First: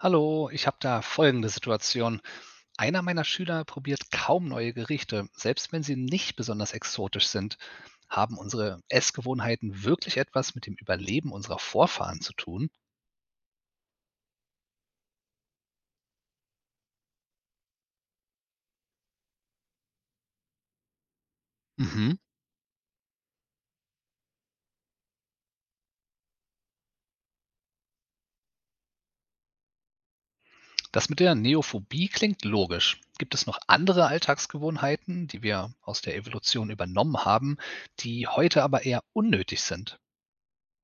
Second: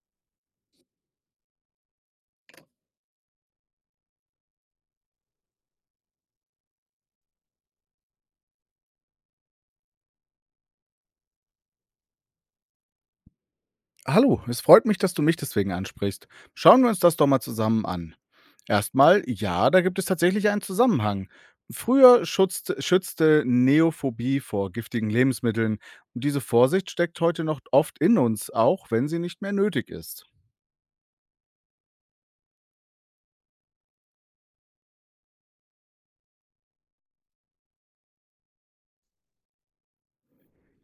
Hallo, ich habe da folgende Situation. Einer meiner Schüler probiert kaum neue Gerichte, selbst wenn sie nicht besonders exotisch sind. Haben unsere Essgewohnheiten wirklich etwas mit dem Überleben unserer Vorfahren zu tun? Hallo, es freut mich, dass du mich deswegen ansprichst. Schauen wir uns das doch mal zusammen an. Erstmal, ja, da gibt es tatsächlich einen Zusammenhang. Mhm. Früher schützte Neophobie vor giftigen Lebensmitteln und diese Vorsicht steckt heute noch oft in uns, auch wenn sie nicht mehr nötig ist. Das mit der Neophobie klingt logisch. Gibt es noch andere Alltagsgewohnheiten, die wir aus der Evolution übernommen haben, die heute aber eher unnötig sind?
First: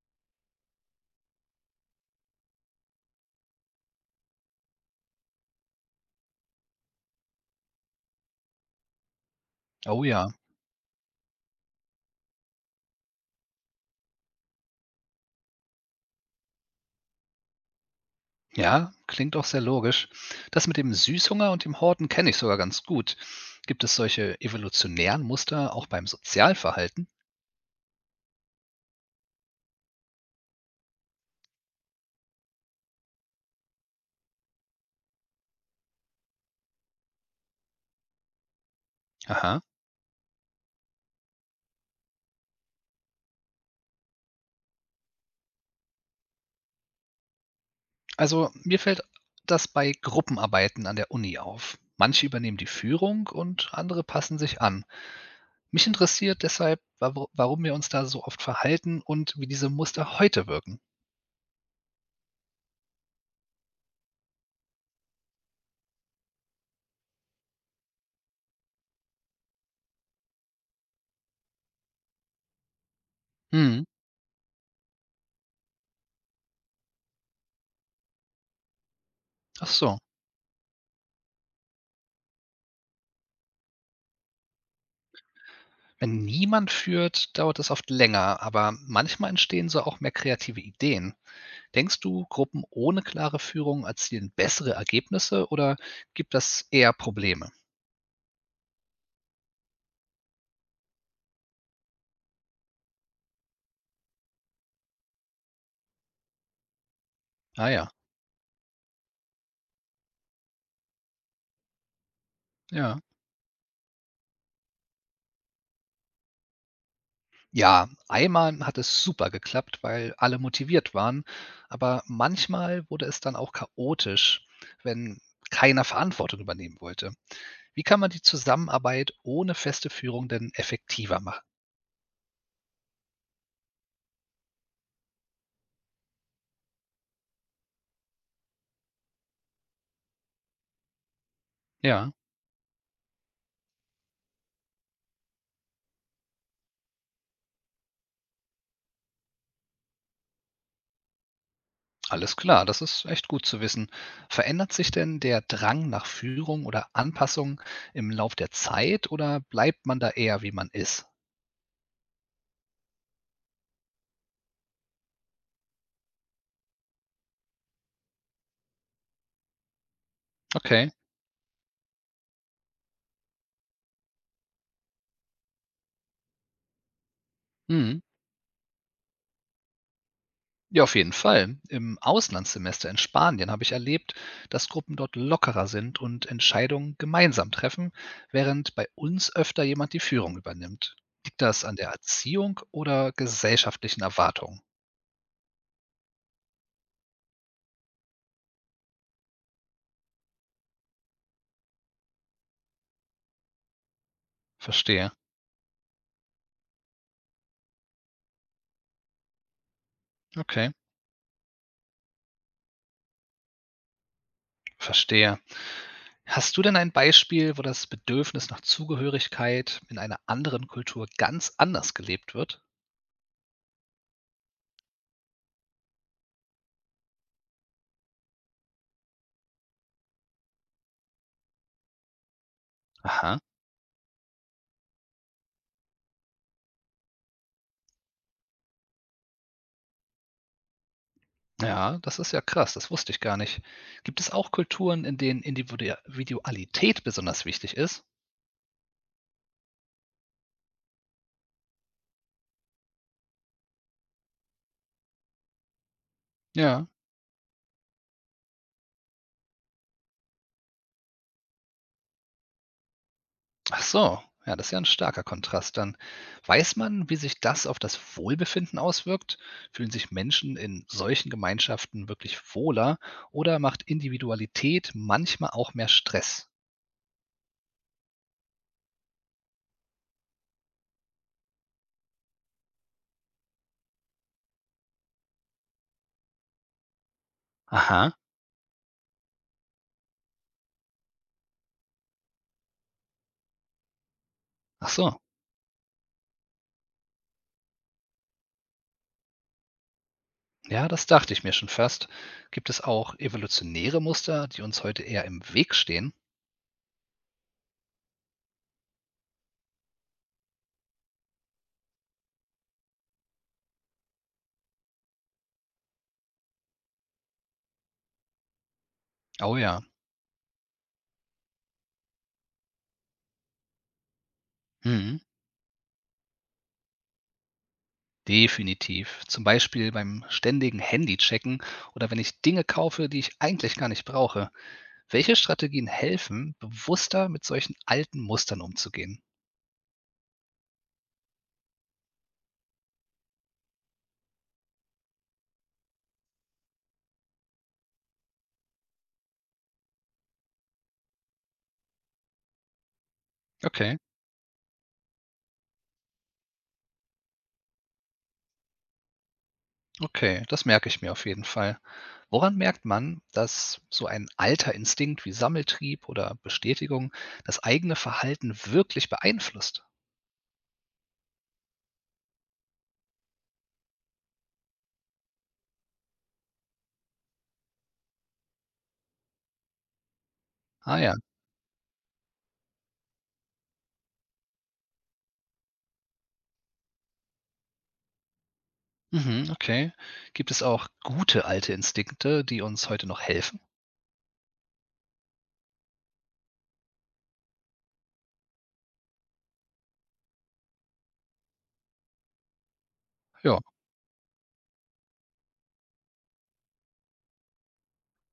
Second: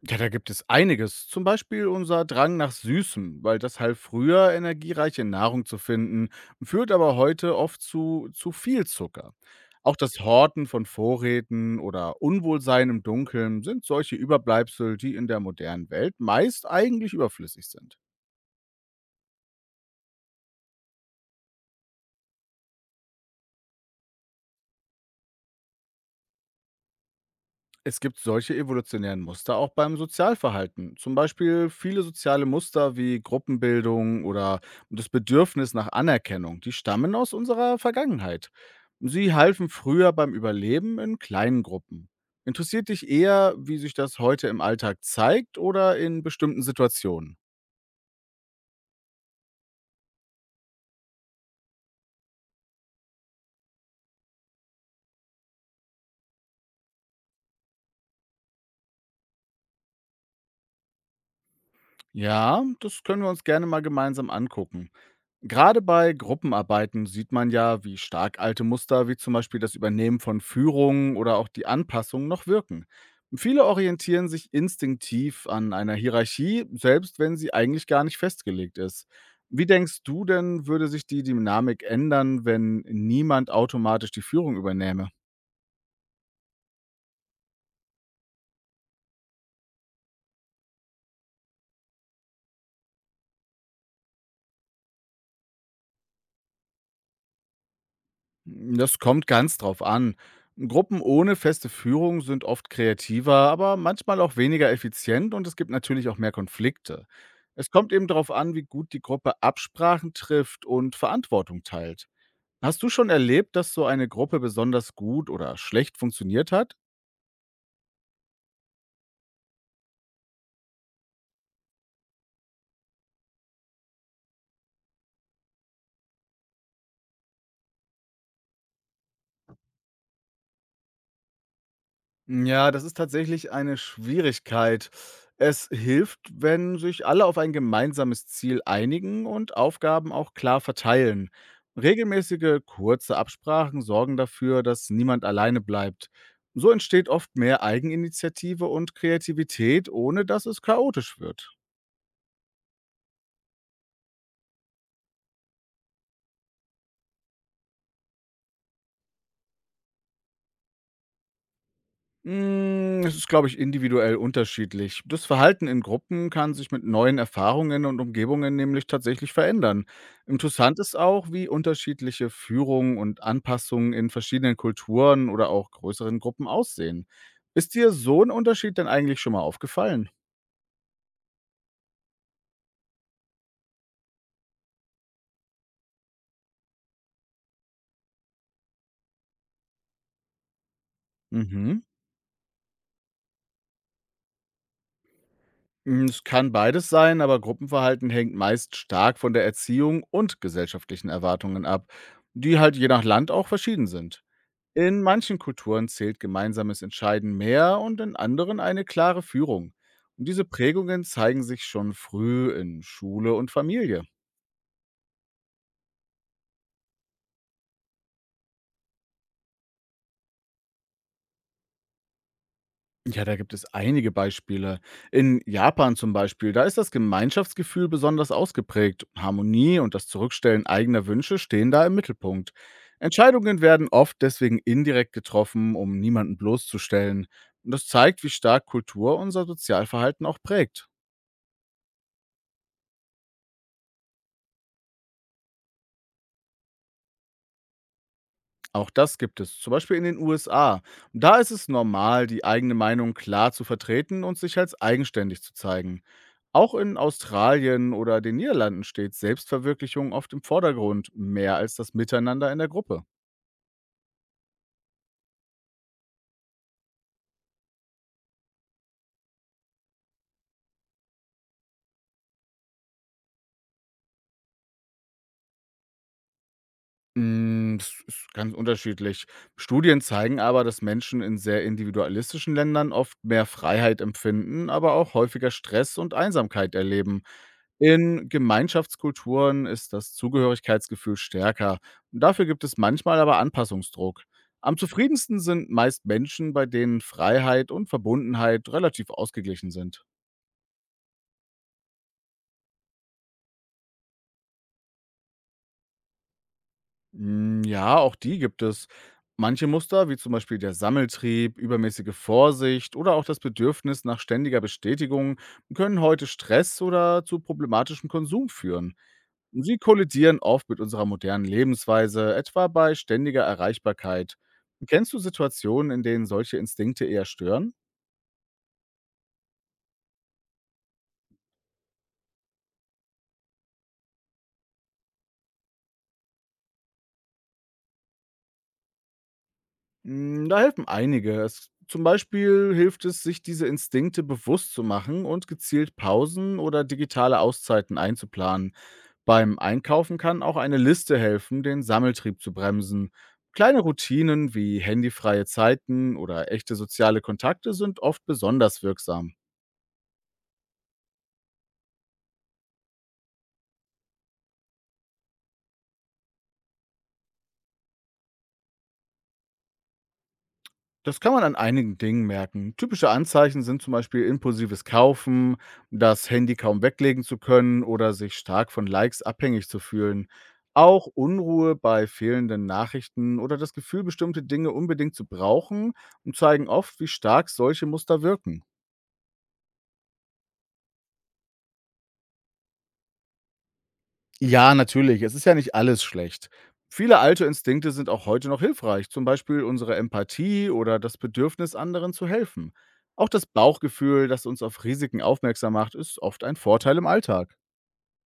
Ja, da gibt es einiges. Zum Beispiel unser Drang nach Süßem, weil das half früher, energiereiche Nahrung zu finden, führt aber heute oft zu viel Zucker. Auch Oh das ja. Horten von Vorräten oder Unwohlsein im Dunkeln sind solche Überbleibsel, die in der modernen Welt meist eigentlich überflüssig sind. Ja, klingt auch sehr logisch. Das mit dem Süßhunger und dem Horten kenne ich sogar ganz gut. Gibt es solche evolutionären Muster auch beim Sozialverhalten? Es gibt solche evolutionären Muster auch beim Sozialverhalten. Zum Beispiel viele soziale Muster wie Gruppenbildung oder das Bedürfnis nach Anerkennung, die stammen aus unserer Vergangenheit. Sie Aha. halfen früher beim Überleben in kleinen Gruppen. Interessiert dich eher, wie sich das heute im Alltag zeigt oder in bestimmten Situationen? Also mir fällt das bei Gruppenarbeiten an der Uni auf. Manche übernehmen die Führung und andere passen sich an. Mich interessiert deshalb, warum wir uns da so oft verhalten und wie diese Muster heute wirken. Ja, das können wir uns gerne mal gemeinsam angucken. Gerade bei Gruppenarbeiten sieht man ja, wie stark alte Muster wie zum Beispiel das Übernehmen von Führung oder auch die Anpassung noch wirken. Viele Hm, orientieren sich instinktiv an einer Hierarchie, selbst wenn sie eigentlich gar nicht festgelegt ist. Wie ach so. denkst du denn, würde sich die Dynamik ändern, wenn niemand automatisch die Führung übernähme? Wenn niemand führt, dauert es oft länger, aber manchmal entstehen so auch mehr kreative Ideen. Denkst du, Gruppen ohne klare Führung erzielen bessere Ergebnisse oder gibt das eher Probleme? Hm, das kommt ganz drauf an. Gruppen ohne feste Führung sind oft kreativer, aber manchmal auch weniger effizient und es gibt natürlich auch mehr Konflikte. Es Ah ja, kommt eben darauf an, wie gut die Gruppe Absprachen trifft und Verantwortung teilt. Hast du ja. schon erlebt, dass so eine Gruppe besonders gut oder schlecht funktioniert hat? Ja, einmal hat es super geklappt, weil alle motiviert waren, aber manchmal wurde es dann auch chaotisch, wenn keiner Verantwortung übernehmen wollte. Wie kann man die Zusammenarbeit ohne feste Führung denn effektiver machen? Ja, das ist tatsächlich eine Schwierigkeit. Es hilft, wenn sich alle auf ein gemeinsames Ziel einigen und Aufgaben auch klar verteilen. Ja. Regelmäßige, kurze Absprachen sorgen dafür, dass niemand alleine bleibt. So entsteht oft mehr Eigeninitiative und Kreativität, ohne dass es chaotisch wird. Alles klar, das ist echt gut zu wissen. Verändert sich denn der Drang nach Führung oder Anpassung im Lauf der Zeit oder bleibt man da eher, wie man ist? Hm, es ist, glaube ich, individuell unterschiedlich. Das Verhalten in Gruppen kann sich mit neuen Erfahrungen und Umgebungen nämlich tatsächlich verändern. Interessant Okay. ist auch, wie unterschiedliche Führung und Anpassungen in verschiedenen Kulturen oder auch größeren Gruppen aussehen. Ist dir Mhm. so ein Unterschied denn eigentlich schon mal aufgefallen? Ja, auf jeden Fall. Im Auslandssemester in Spanien habe ich erlebt, dass Gruppen dort lockerer sind und Entscheidungen gemeinsam treffen, während bei uns öfter jemand die Führung übernimmt. Liegt das an Mhm. der Erziehung oder gesellschaftlichen Erwartungen? Hm, es kann beides sein, aber Gruppenverhalten hängt meist stark von der Erziehung und gesellschaftlichen Erwartungen ab, die halt je nach Land auch verschieden sind. In Verstehe. manchen Kulturen zählt gemeinsames Entscheiden mehr und in anderen eine klare Führung. Und diese Okay. Prägungen zeigen sich schon früh in Schule und Familie. Verstehe. Hast du denn ein Beispiel, wo das Bedürfnis nach Zugehörigkeit in einer anderen Kultur ganz anders gelebt wird? Ja, da gibt es einige Beispiele. In Japan zum Beispiel, da ist das Gemeinschaftsgefühl besonders ausgeprägt. Harmonie und das Zurückstellen eigener Wünsche stehen da im Mittelpunkt. Aha, Entscheidungen werden oft deswegen indirekt getroffen, um niemanden bloßzustellen. Und das zeigt, wie stark Kultur unser Sozialverhalten auch prägt. ja, das ist ja krass, das wusste ich gar nicht. Gibt es auch Kulturen, in denen Individualität besonders wichtig ist? Auch das gibt es, zum Beispiel in den USA. Da ist es normal, die eigene Meinung klar zu vertreten und sich als eigenständig zu zeigen. Auch Ja. in Australien oder den Niederlanden steht Selbstverwirklichung oft im Vordergrund, mehr als das Miteinander in der Gruppe. Ach so, ja, das ist ja ein starker Kontrast dann. Weiß man, wie sich das auf das Wohlbefinden auswirkt? Fühlen sich Menschen in solchen Gemeinschaften wirklich wohler oder macht Individualität manchmal auch mehr Stress? Mm, das ist ganz unterschiedlich. Studien zeigen aber, dass Menschen in sehr individualistischen Ländern oft mehr Freiheit empfinden, aber auch häufiger Stress und Einsamkeit erleben. Aha, In Gemeinschaftskulturen ist das Zugehörigkeitsgefühl stärker. Dafür gibt es manchmal aber Anpassungsdruck. Am ach so. zufriedensten sind meist Menschen, bei denen Freiheit und Verbundenheit relativ ausgeglichen sind. Ja, das dachte ich mir schon fast. Gibt es auch evolutionäre Muster, die uns heute eher im Weg stehen? Mm, ja, auch die gibt es. Manche Muster, wie zum Beispiel der Sammeltrieb, übermäßige Vorsicht oder auch das Bedürfnis nach ständiger Bestätigung, können heute Stress oder zu problematischem Konsum führen. Oh Sie ja. kollidieren oft mit unserer modernen Lebensweise, etwa bei ständiger Erreichbarkeit. Kennst Mhm. du Situationen, in denen solche Instinkte eher stören? Definitiv. Zum Beispiel beim ständigen Handychecken oder wenn ich Dinge kaufe, die ich eigentlich gar nicht brauche. Welche Strategien helfen, bewusster mit solchen alten Mustern umzugehen? Mm, da helfen einige. Zum Beispiel hilft es, sich diese Instinkte bewusst zu machen und gezielt Pausen oder digitale Auszeiten einzuplanen. Beim Einkaufen kann auch eine Liste helfen, den Sammeltrieb zu bremsen. Kleine Okay, Routinen wie handyfreie Zeiten oder echte soziale Kontakte sind oft besonders wirksam. okay, das merke ich mir auf jeden Fall. Woran merkt man, dass so ein alter Instinkt wie Sammeltrieb oder Bestätigung das eigene Verhalten wirklich beeinflusst? Das kann man an einigen Dingen merken. Typische Anzeichen sind zum Beispiel impulsives Kaufen, das Handy kaum weglegen zu können oder sich stark von Likes abhängig zu fühlen. Ah Auch ja. Unruhe bei fehlenden Nachrichten oder das Gefühl, bestimmte Dinge unbedingt zu brauchen, zeigen oft, wie stark solche Muster wirken. Mhm, okay. Gibt es auch gute alte Instinkte, die uns heute noch helfen? Ja, natürlich. Es ist ja nicht alles schlecht. Viele alte Instinkte sind auch heute noch hilfreich, zum Beispiel unsere Empathie oder das Bedürfnis, anderen zu helfen. Auch das Ja. Bauchgefühl, das uns auf Risiken aufmerksam macht, ist oft ein Vorteil im Alltag.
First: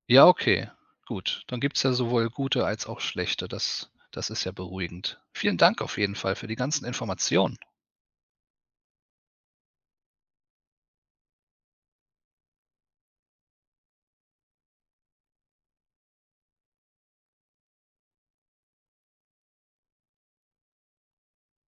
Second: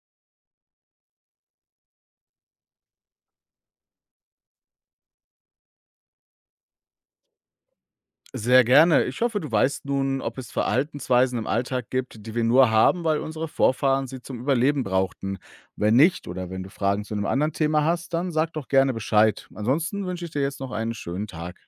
Ja, okay. Gut. Dann gibt es ja sowohl gute als auch schlechte. Das ist ja beruhigend. Vielen Dank auf jeden Fall für die ganzen Informationen. Sehr gerne. Ich hoffe, du weißt nun, ob es Verhaltensweisen im Alltag gibt, die wir nur haben, weil unsere Vorfahren sie zum Überleben brauchten. Wenn nicht oder wenn du Fragen zu einem anderen Thema hast, dann sag doch gerne Bescheid. Ansonsten wünsche ich dir jetzt noch einen schönen Tag.